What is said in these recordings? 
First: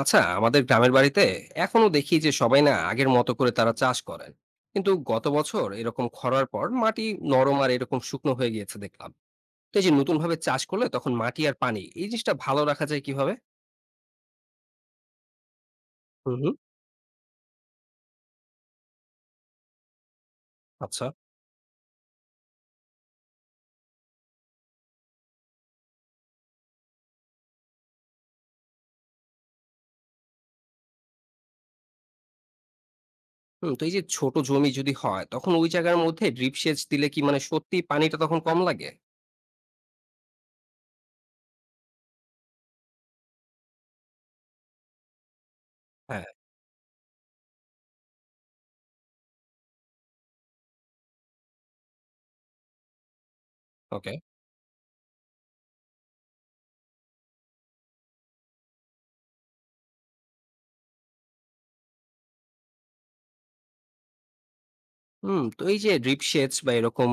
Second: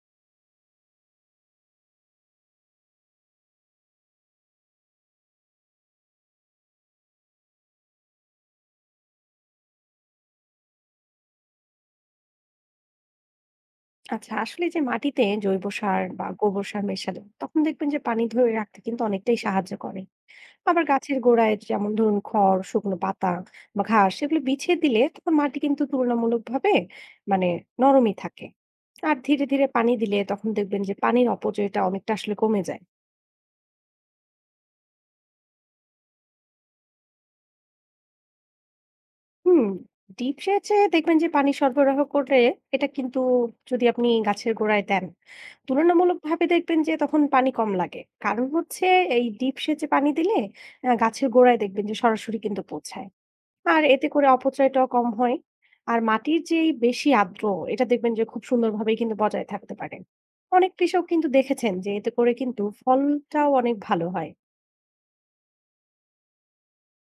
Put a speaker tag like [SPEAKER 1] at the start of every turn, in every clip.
[SPEAKER 1] আচ্ছা, আমাদের গ্রামের বাড়িতে এখনো দেখি যে সবাই না আগের মতো করে তারা চাষ করেন। কিন্তু গত বছর এরকম খরার পর মাটি নরম আর এরকম শুকনো হয়ে গিয়েছে দেখলাম। তো এই যে নতুন ভাবে চাষ করলে তখন মাটি আর পানি এই জিনিসটা ভালো রাখা যায় কিভাবে?
[SPEAKER 2] আচ্ছা আসলে যে মাটিতে জৈব সার বা
[SPEAKER 1] হুম, হুম।
[SPEAKER 2] গোবর সার মেশালে তখন দেখবেন যে পানি ধরে রাখতে কিন্তু অনেকটাই সাহায্য করে। আবার
[SPEAKER 1] আচ্ছা।
[SPEAKER 2] গাছের গোড়ায় যেমন ধরুন খড়, শুকনো পাতা বা ঘাস সেগুলো বিছিয়ে দিলে তখন মাটি কিন্তু তুলনামূলকভাবে মানে নরমই থাকে। আর ধীরে ধীরে পানি দিলে তখন দেখবেন যে পানির অপচয়টা অনেকটা আসলে কমে যায়।
[SPEAKER 1] হুম, তো এই যে ছোট জমি যদি হয় তখন ওই জায়গার মধ্যে ড্রিপ সেচ দিলে কি মানে সত্যি পানিটা তখন কম লাগে?
[SPEAKER 2] হুম, ডিপ সেচে দেখবেন যে পানি সরবরাহ করে এটা কিন্তু, যদি আপনি গাছের গোড়ায় দেন,
[SPEAKER 1] হ্যাঁ।
[SPEAKER 2] তুলনামূলকভাবে দেখবেন যে তখন পানি কম লাগে। কারণ হচ্ছে এই ডিপ সেচে পানি দিলে গাছের গোড়ায় দেখবেন যে সরাসরি কিন্তু পৌঁছায়। আর এতে
[SPEAKER 1] ওকে।
[SPEAKER 2] করে অপচয়টাও কম হয়। আর মাটির যে এই বেশি আর্দ্র, এটা দেখবেন যে খুব সুন্দরভাবেই কিন্তু বজায় থাকতে পারে। অনেক কৃষক কিন্তু দেখেছেন যে এতে করে কিন্তু ফলটাও অনেক ভালো হয়।
[SPEAKER 1] হুম, তো এই যে ড্রিপ সেচ বা এরকম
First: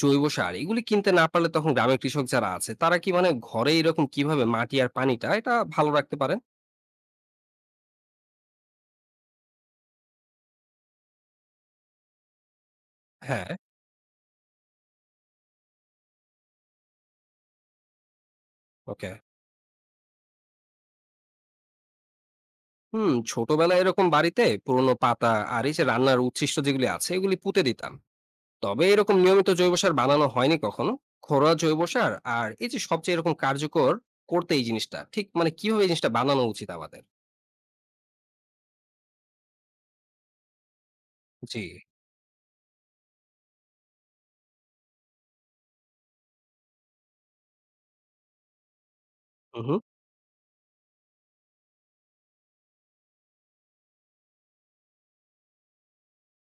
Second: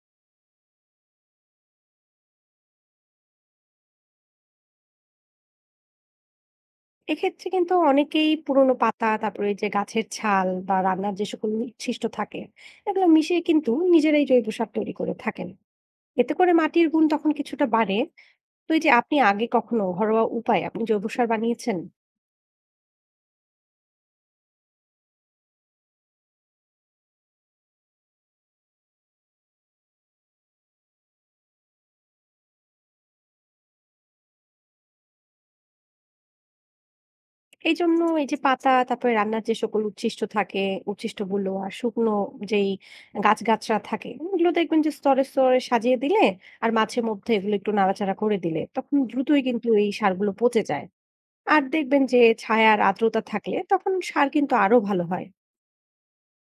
[SPEAKER 1] জৈব সার এগুলি কিনতে না পারলে তখন গ্রামের কৃষক যারা আছে তারা কি মানে ঘরে এরকম কিভাবে মাটি আর পানিটা এটা ভালো রাখতে পারে?
[SPEAKER 2] এক্ষেত্রে কিন্তু অনেকেই পুরোনো পাতা, তারপরে এই যে গাছের ছাল বা রান্নার যে সকল নিঃশিষ্ট থাকে এগুলো মিশিয়ে
[SPEAKER 1] হ্যাঁ,
[SPEAKER 2] কিন্তু নিজেরাই জৈব সার তৈরি করে থাকেন। এতে করে মাটির গুণ তখন কিছুটা বাড়ে। তো এই যে,
[SPEAKER 1] ওকে।
[SPEAKER 2] আপনি আগে কখনো ঘরোয়া উপায়ে আপনি জৈব সার বানিয়েছেন?
[SPEAKER 1] হুম, ছোটবেলায় এরকম বাড়িতে পুরনো পাতা আর এই যে রান্নার উচ্ছিষ্ট যেগুলি আছে এগুলি পুঁতে দিতাম। তবে এরকম নিয়মিত জৈব সার বানানো হয়নি কখনো। ঘরোয়া জৈব সার আর এই যে সবচেয়ে এরকম কার্যকর করতে এই জিনিসটা ঠিক মানে কিভাবে এই জিনিসটা বানানো উচিত আমাদের?
[SPEAKER 2] এই জন্য এই যে পাতা, তারপরে রান্নার যে সকল উচ্ছিষ্ট থাকে, উচ্ছিষ্ট গুলো
[SPEAKER 1] জি।
[SPEAKER 2] আর শুকনো যেই গাছগাছরা থাকে এগুলো দেখবেন যে স্তরে স্তরে সাজিয়ে দিলে আর মাঝে মধ্যে এগুলো একটু নাড়াচাড়া করে দিলে তখন দ্রুতই
[SPEAKER 1] হুম,
[SPEAKER 2] কিন্তু
[SPEAKER 1] হুম।
[SPEAKER 2] এই সারগুলো পচে যায়। আর দেখবেন যে ছায়া আর আর্দ্রতা থাকলে তখন সার কিন্তু আরো ভালো হয়।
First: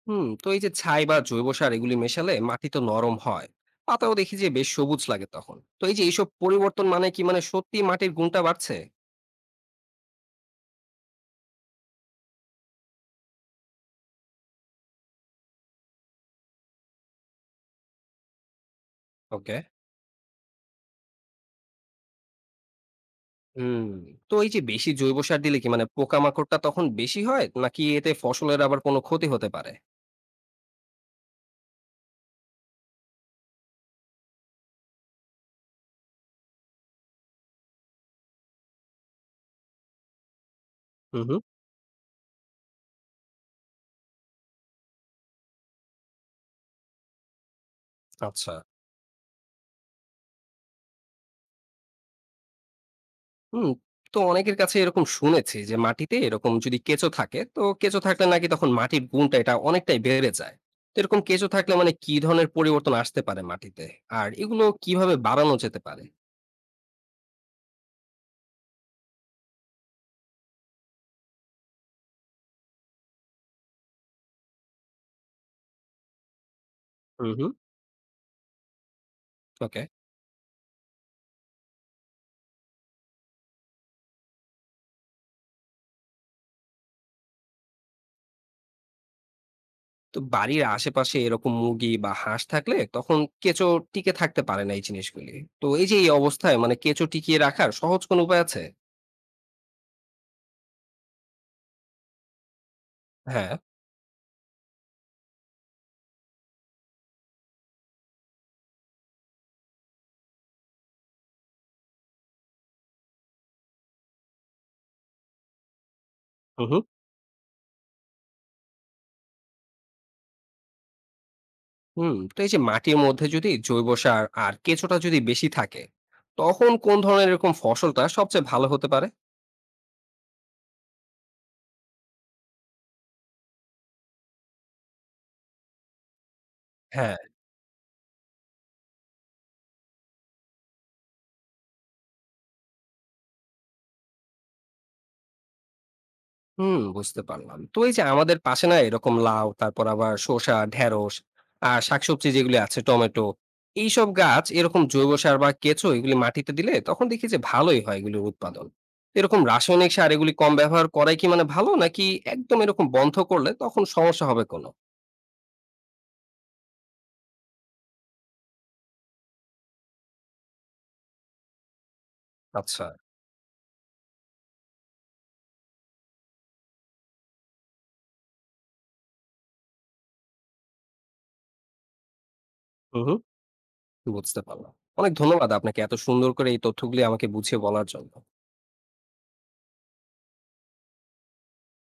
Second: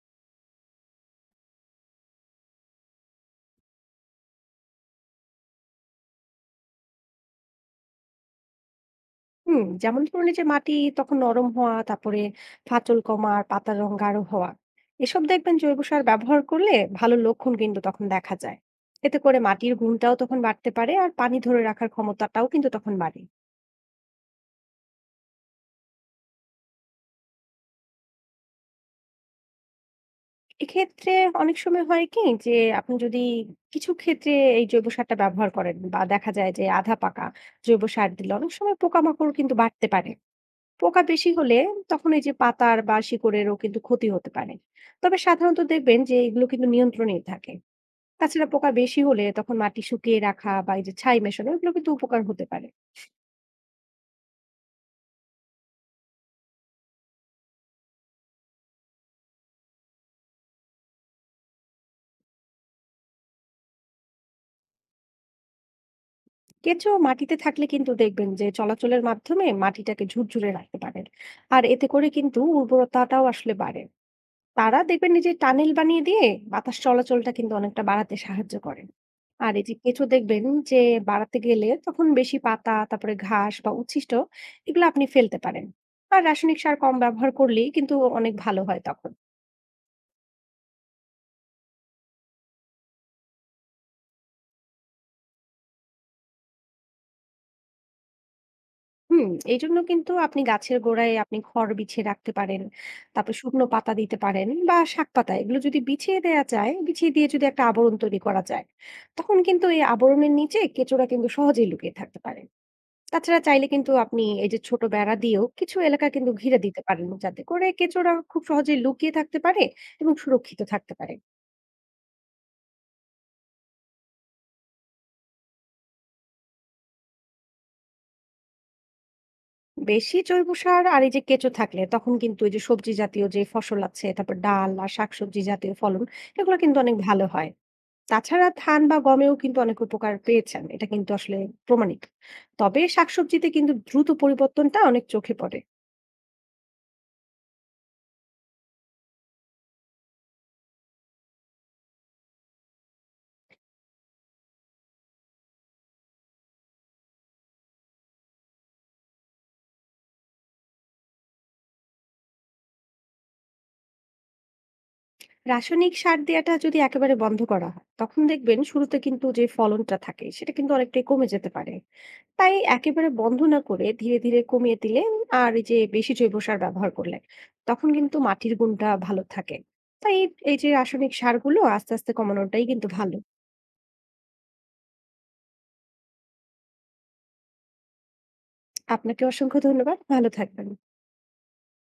[SPEAKER 1] হুম, তো এই যে ছাই বা জৈব সার এগুলি মেশালে মাটি তো নরম হয়। পাতাও দেখি যে বেশ সবুজ লাগে তখন। তো এই যে এইসব পরিবর্তন মানে কি মানে সত্যি মাটির গুণটা বাড়ছে?
[SPEAKER 2] হুম, যেমন ধরুন এই যে মাটি তখন নরম হওয়া, তারপরে ফাটল কমা আর পাতার রং গাঢ় হওয়া, এসব দেখবেন জৈব সার ব্যবহার করলে ভালো লক্ষণ কিন্তু তখন দেখা যায়। এতে করে
[SPEAKER 1] ওকে।
[SPEAKER 2] মাটির গুণটাও তখন বাড়তে পারে আর পানি ধরে রাখার ক্ষমতাটাও কিন্তু তখন বাড়ে।
[SPEAKER 1] হুম। তো এই যে বেশি জৈব সার দিলে কি মানে পোকামাকড়টা তখন বেশি হয়? নাকি এতে ফসলের আবার কোনো ক্ষতি হতে পারে?
[SPEAKER 2] এক্ষেত্রে অনেক সময় হয় কি যে, আপনি যদি কিছু ক্ষেত্রে এই জৈব সারটা ব্যবহার করেন, বা দেখা যায় যে আধা পাকা জৈব সার দিলে অনেক সময় পোকামাকড় কিন্তু বাড়তে পারে। পোকা
[SPEAKER 1] হুম,
[SPEAKER 2] বেশি
[SPEAKER 1] হুম।
[SPEAKER 2] হলে তখন এই যে পাতার বা শিকড়েরও কিন্তু ক্ষতি হতে পারে। তবে সাধারণত দেখবেন যে এগুলো কিন্তু নিয়ন্ত্রণেই থাকে। তাছাড়া
[SPEAKER 1] আচ্ছা।
[SPEAKER 2] পোকা বেশি হলে তখন মাটি শুকিয়ে রাখা বা এই যে ছাই মেশানো, এগুলো কিন্তু উপকার হতে পারে।
[SPEAKER 1] হুম। তো অনেকের কাছে এরকম শুনেছি যে মাটিতে এরকম যদি কেঁচো থাকে, তো কেঁচো থাকলে নাকি তখন মাটির গুণটা এটা অনেকটাই বেড়ে যায়। তো এরকম কেঁচো থাকলে মানে কি ধরনের পরিবর্তন আসতে পারে মাটিতে? আর এগুলো কিভাবে বাড়ানো যেতে পারে?
[SPEAKER 2] কেঁচো মাটিতে থাকলে কিন্তু দেখবেন যে চলাচলের মাধ্যমে মাটিটাকে ঝুরঝুরে রাখতে পারেন। আর এতে করে কিন্তু উর্বরতাটাও আসলে বাড়ে। তারা দেখবেন এই যে টানেল বানিয়ে দিয়ে বাতাস
[SPEAKER 1] হুম,
[SPEAKER 2] চলাচলটা
[SPEAKER 1] হুম।
[SPEAKER 2] কিন্তু অনেকটা বাড়াতে সাহায্য করে। আর এই যে
[SPEAKER 1] ওকে।
[SPEAKER 2] কেঁচো, দেখবেন যে বাড়াতে গেলে তখন বেশি পাতা, তারপরে ঘাস বা উচ্ছিষ্ট, এগুলো আপনি ফেলতে পারেন। আর রাসায়নিক সার কম ব্যবহার করলেই কিন্তু অনেক ভালো হয় তখন।
[SPEAKER 1] তো বাড়ির আশেপাশে এরকম মুরগি বা হাঁস থাকলে তখন কেঁচো টিকে থাকতে পারে না এই জিনিসগুলি। তো এই যে এই অবস্থায় মানে কেঁচো টিকিয়ে রাখার সহজ কোনো উপায় আছে?
[SPEAKER 2] হুম, এইজন্য কিন্তু আপনি গাছের গোড়ায় আপনি খড় বিছিয়ে রাখতে পারেন। তারপর
[SPEAKER 1] হ্যাঁ।
[SPEAKER 2] শুকনো পাতা দিতে পারেন, বা শাক পাতা এগুলো যদি বিছিয়ে দেয়া যায়, বিছিয়ে দিয়ে যদি একটা আবরণ তৈরি করা যায়, তখন কিন্তু এই আবরণের নিচে কেঁচোরা কিন্তু সহজেই লুকিয়ে থাকতে পারে। তাছাড়া চাইলে কিন্তু আপনি এই যে ছোট বেড়া দিয়েও কিছু এলাকা কিন্তু ঘিরে
[SPEAKER 1] হুম,
[SPEAKER 2] দিতে
[SPEAKER 1] হুম।
[SPEAKER 2] পারেন, যাতে করে কেঁচোরা খুব সহজে লুকিয়ে থাকতে পারে এবং সুরক্ষিত থাকতে পারে।
[SPEAKER 1] হুম, তো এই যে মাটির মধ্যে যদি জৈব সার আর কেঁচোটা যদি বেশি থাকে তখন কোন ধরনের এরকম ফসলটা সবচেয়ে ভালো হতে পারে?
[SPEAKER 2] বেশি জৈব সার আর এই যে কেঁচো থাকলে তখন কিন্তু এই যে সবজি জাতীয় যে ফসল আছে, তারপর ডাল আর শাকসবজি জাতীয় ফলন, এগুলো কিন্তু অনেক
[SPEAKER 1] হ্যাঁ।
[SPEAKER 2] ভালো হয়। তাছাড়া ধান বা গমেও কিন্তু অনেক উপকার পেয়েছেন, এটা কিন্তু আসলে প্রমাণিত। তবে শাকসবজিতে কিন্তু দ্রুত পরিবর্তনটা অনেক চোখে পড়ে।
[SPEAKER 1] হুম, বুঝতে পারলাম। তো এই যে আমাদের পাশে না এরকম লাউ, তারপর আবার শসা, ঢেঁড়স আর শাকসবজি যেগুলি আছে টমেটো, এইসব গাছ এরকম জৈব সার বা কেঁচো এগুলি মাটিতে দিলে তখন দেখি যে ভালোই হয় এগুলির উৎপাদন। এরকম রাসায়নিক সার এগুলি কম ব্যবহার করাই কি মানে ভালো নাকি একদম এরকম বন্ধ করলে তখন সমস্যা হবে কোনো?
[SPEAKER 2] রাসায়নিক সার দেওয়াটা যদি একেবারে বন্ধ করা হয় তখন দেখবেন শুরুতে কিন্তু যে ফলনটা থাকে সেটা কিন্তু অনেকটাই কমে যেতে পারে। তাই
[SPEAKER 1] আচ্ছা।
[SPEAKER 2] একেবারে বন্ধ না করে ধীরে ধীরে কমিয়ে দিলে আর এই যে বেশি জৈব সার ব্যবহার করলে তখন কিন্তু মাটির গুণটা ভালো থাকে। তাই এই যে রাসায়নিক সারগুলো আস্তে আস্তে কমানোটাই কিন্তু
[SPEAKER 1] হুম,
[SPEAKER 2] ভালো।
[SPEAKER 1] হুম। বুঝতে পারলাম। অনেক ধন্যবাদ আপনাকে এত সুন্দর করে এই তথ্যগুলি আমাকে বুঝিয়ে বলার জন্য।
[SPEAKER 2] আপনাকে অসংখ্য ধন্যবাদ, ভালো থাকবেন।